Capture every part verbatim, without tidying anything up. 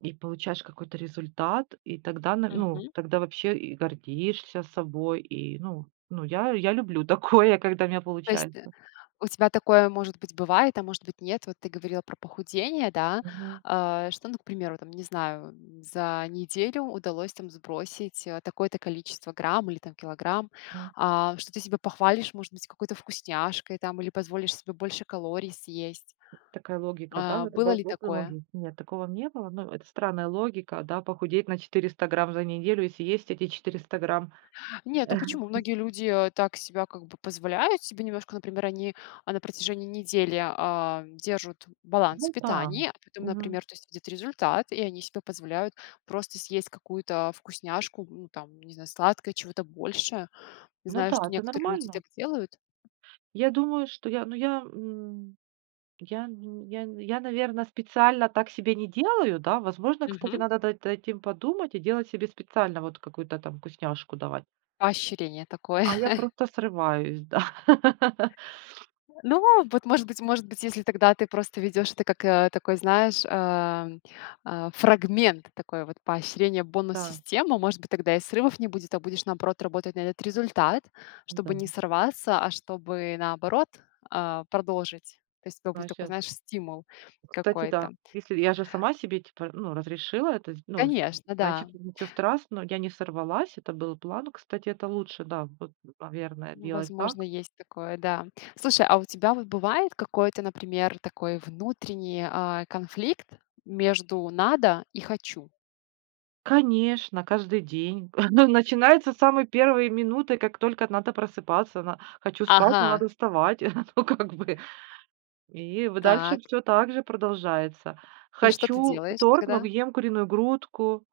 И получаешь какой-то результат, и тогда, на ну, Мгм. тогда вообще и гордишься собой, и, ну ну, я я люблю такое, когда у меня То есть, э, получается. у тебя такое, может быть, бывает, а может быть, нет. Вот ты говорила про похудение, да? Мгм. А что, ну, к примеру, там, не знаю, м, за неделю удалось там сбросить, э, такое-то количество грамм или там килограмм. М. А что, ты себя похвалишь, может быть, какой-то вкусняшкой там или позволишь себе больше калорий съесть? Такая логика, да? А Вот. было ли такое? [unintelligible] Нет, такого в не было. Ну, это странная логика, да? Похудеть на четыреста грамм за неделю и съесть эти четыреста грамм. Нет, ну почему? Многие люди, э, так себя как бы позволяют себе немножко, например, они, а, на протяжении недели, а, держут баланс в Ну да. питании, а потому, Мгм. например, то есть видят результат, и они себе позволяют просто съесть какую-то, а, вкусняшку, ну, там, не знаю, сладкое, чего-то большее. Ну Знаю, да, что это некоторые люди нормально. так делают. Я думаю, что я, ну, я, ну, я, н я, наверно, специально так себе не делаю, да. Возможно, кстати, Мгм. надо над этим подумать и делать себе специально вот какую-то там вкусняшку давать. Поощрение такое. А я просто срываюсь, да. Э, ну, вот, может быть, может быть, если тогда ты просто ведёшь это как, э, такой, знаешь, ам, а, фрагмент, такой вот, поощрение, Да. бонус-система, может быть, тогда и срывов не будет, а будешь, наоборот, работать на этот результат, чтобы М-да. не сорваться, а чтобы, наоборот, а, продолжить. То есть это будет такой, Ващет знаешь, стимул Кстати, какой-то. да. Если я же сама себе, типа, ну, разрешила это, з ну, с м Конечно, да. значит, ничего страс Я не сорвалась, это был план. Ну, кстати, это лучше, да, вот, наверное, делать Возможно, так. есть такое, да. Слушай, а у тебя вот бывает какой-то, например, такой внутренний, а, конфликт между "надо" и "хочу"? Конечно, каждый день начинается с самой первой минуты, как только надо просыпаться. На хочу спать, но Ага. надо вставать, ну, как бы. И в дальше Так. всё так же продолжается. И что ты Хочу делаешь торт, но тогда? ем куриную грудку.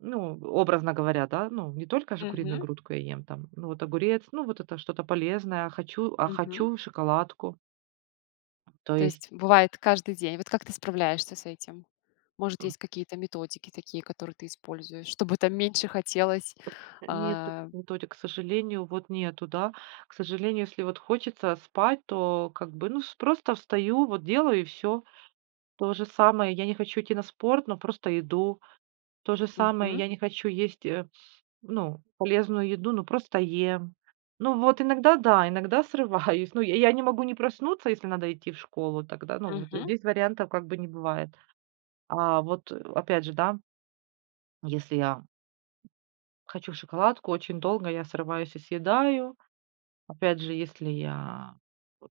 Ну, образно говоря, да. Ну, не только же куриную Мгм. грудку я ем, там, ну, вот огурец, ну, вот это что-то полезное, а хочу а Мгм. хочу шоколадку. То То есть. есть бывает каждый день. Вот как ты справляешься с этим? Может, М. есть какие-то методики такие, которые ты используешь, чтобы там меньше хотелось, Э, нет а? методик, к сожалению, вот нету, да. К сожалению, если вот хочется, а, спать, то, как бы, ну, с просто встаю, вот делаю и всё. То же самое, я не хочу идти на спорт, но просто иду. То же самое, Мгм. я не хочу есть, э, ну, полезную еду, но просто ем. Ну, вот иногда, да, иногда срываюсь. Ну, я я не могу не проснуться, если надо идти в школу, тогда, ну, вот Мгм. здесь вариантов, как бы, не бывает. А вот, э, опять же, да. Если я хочу шоколадку очень долго, я срываюсь и съедаю. Опять же, если я вот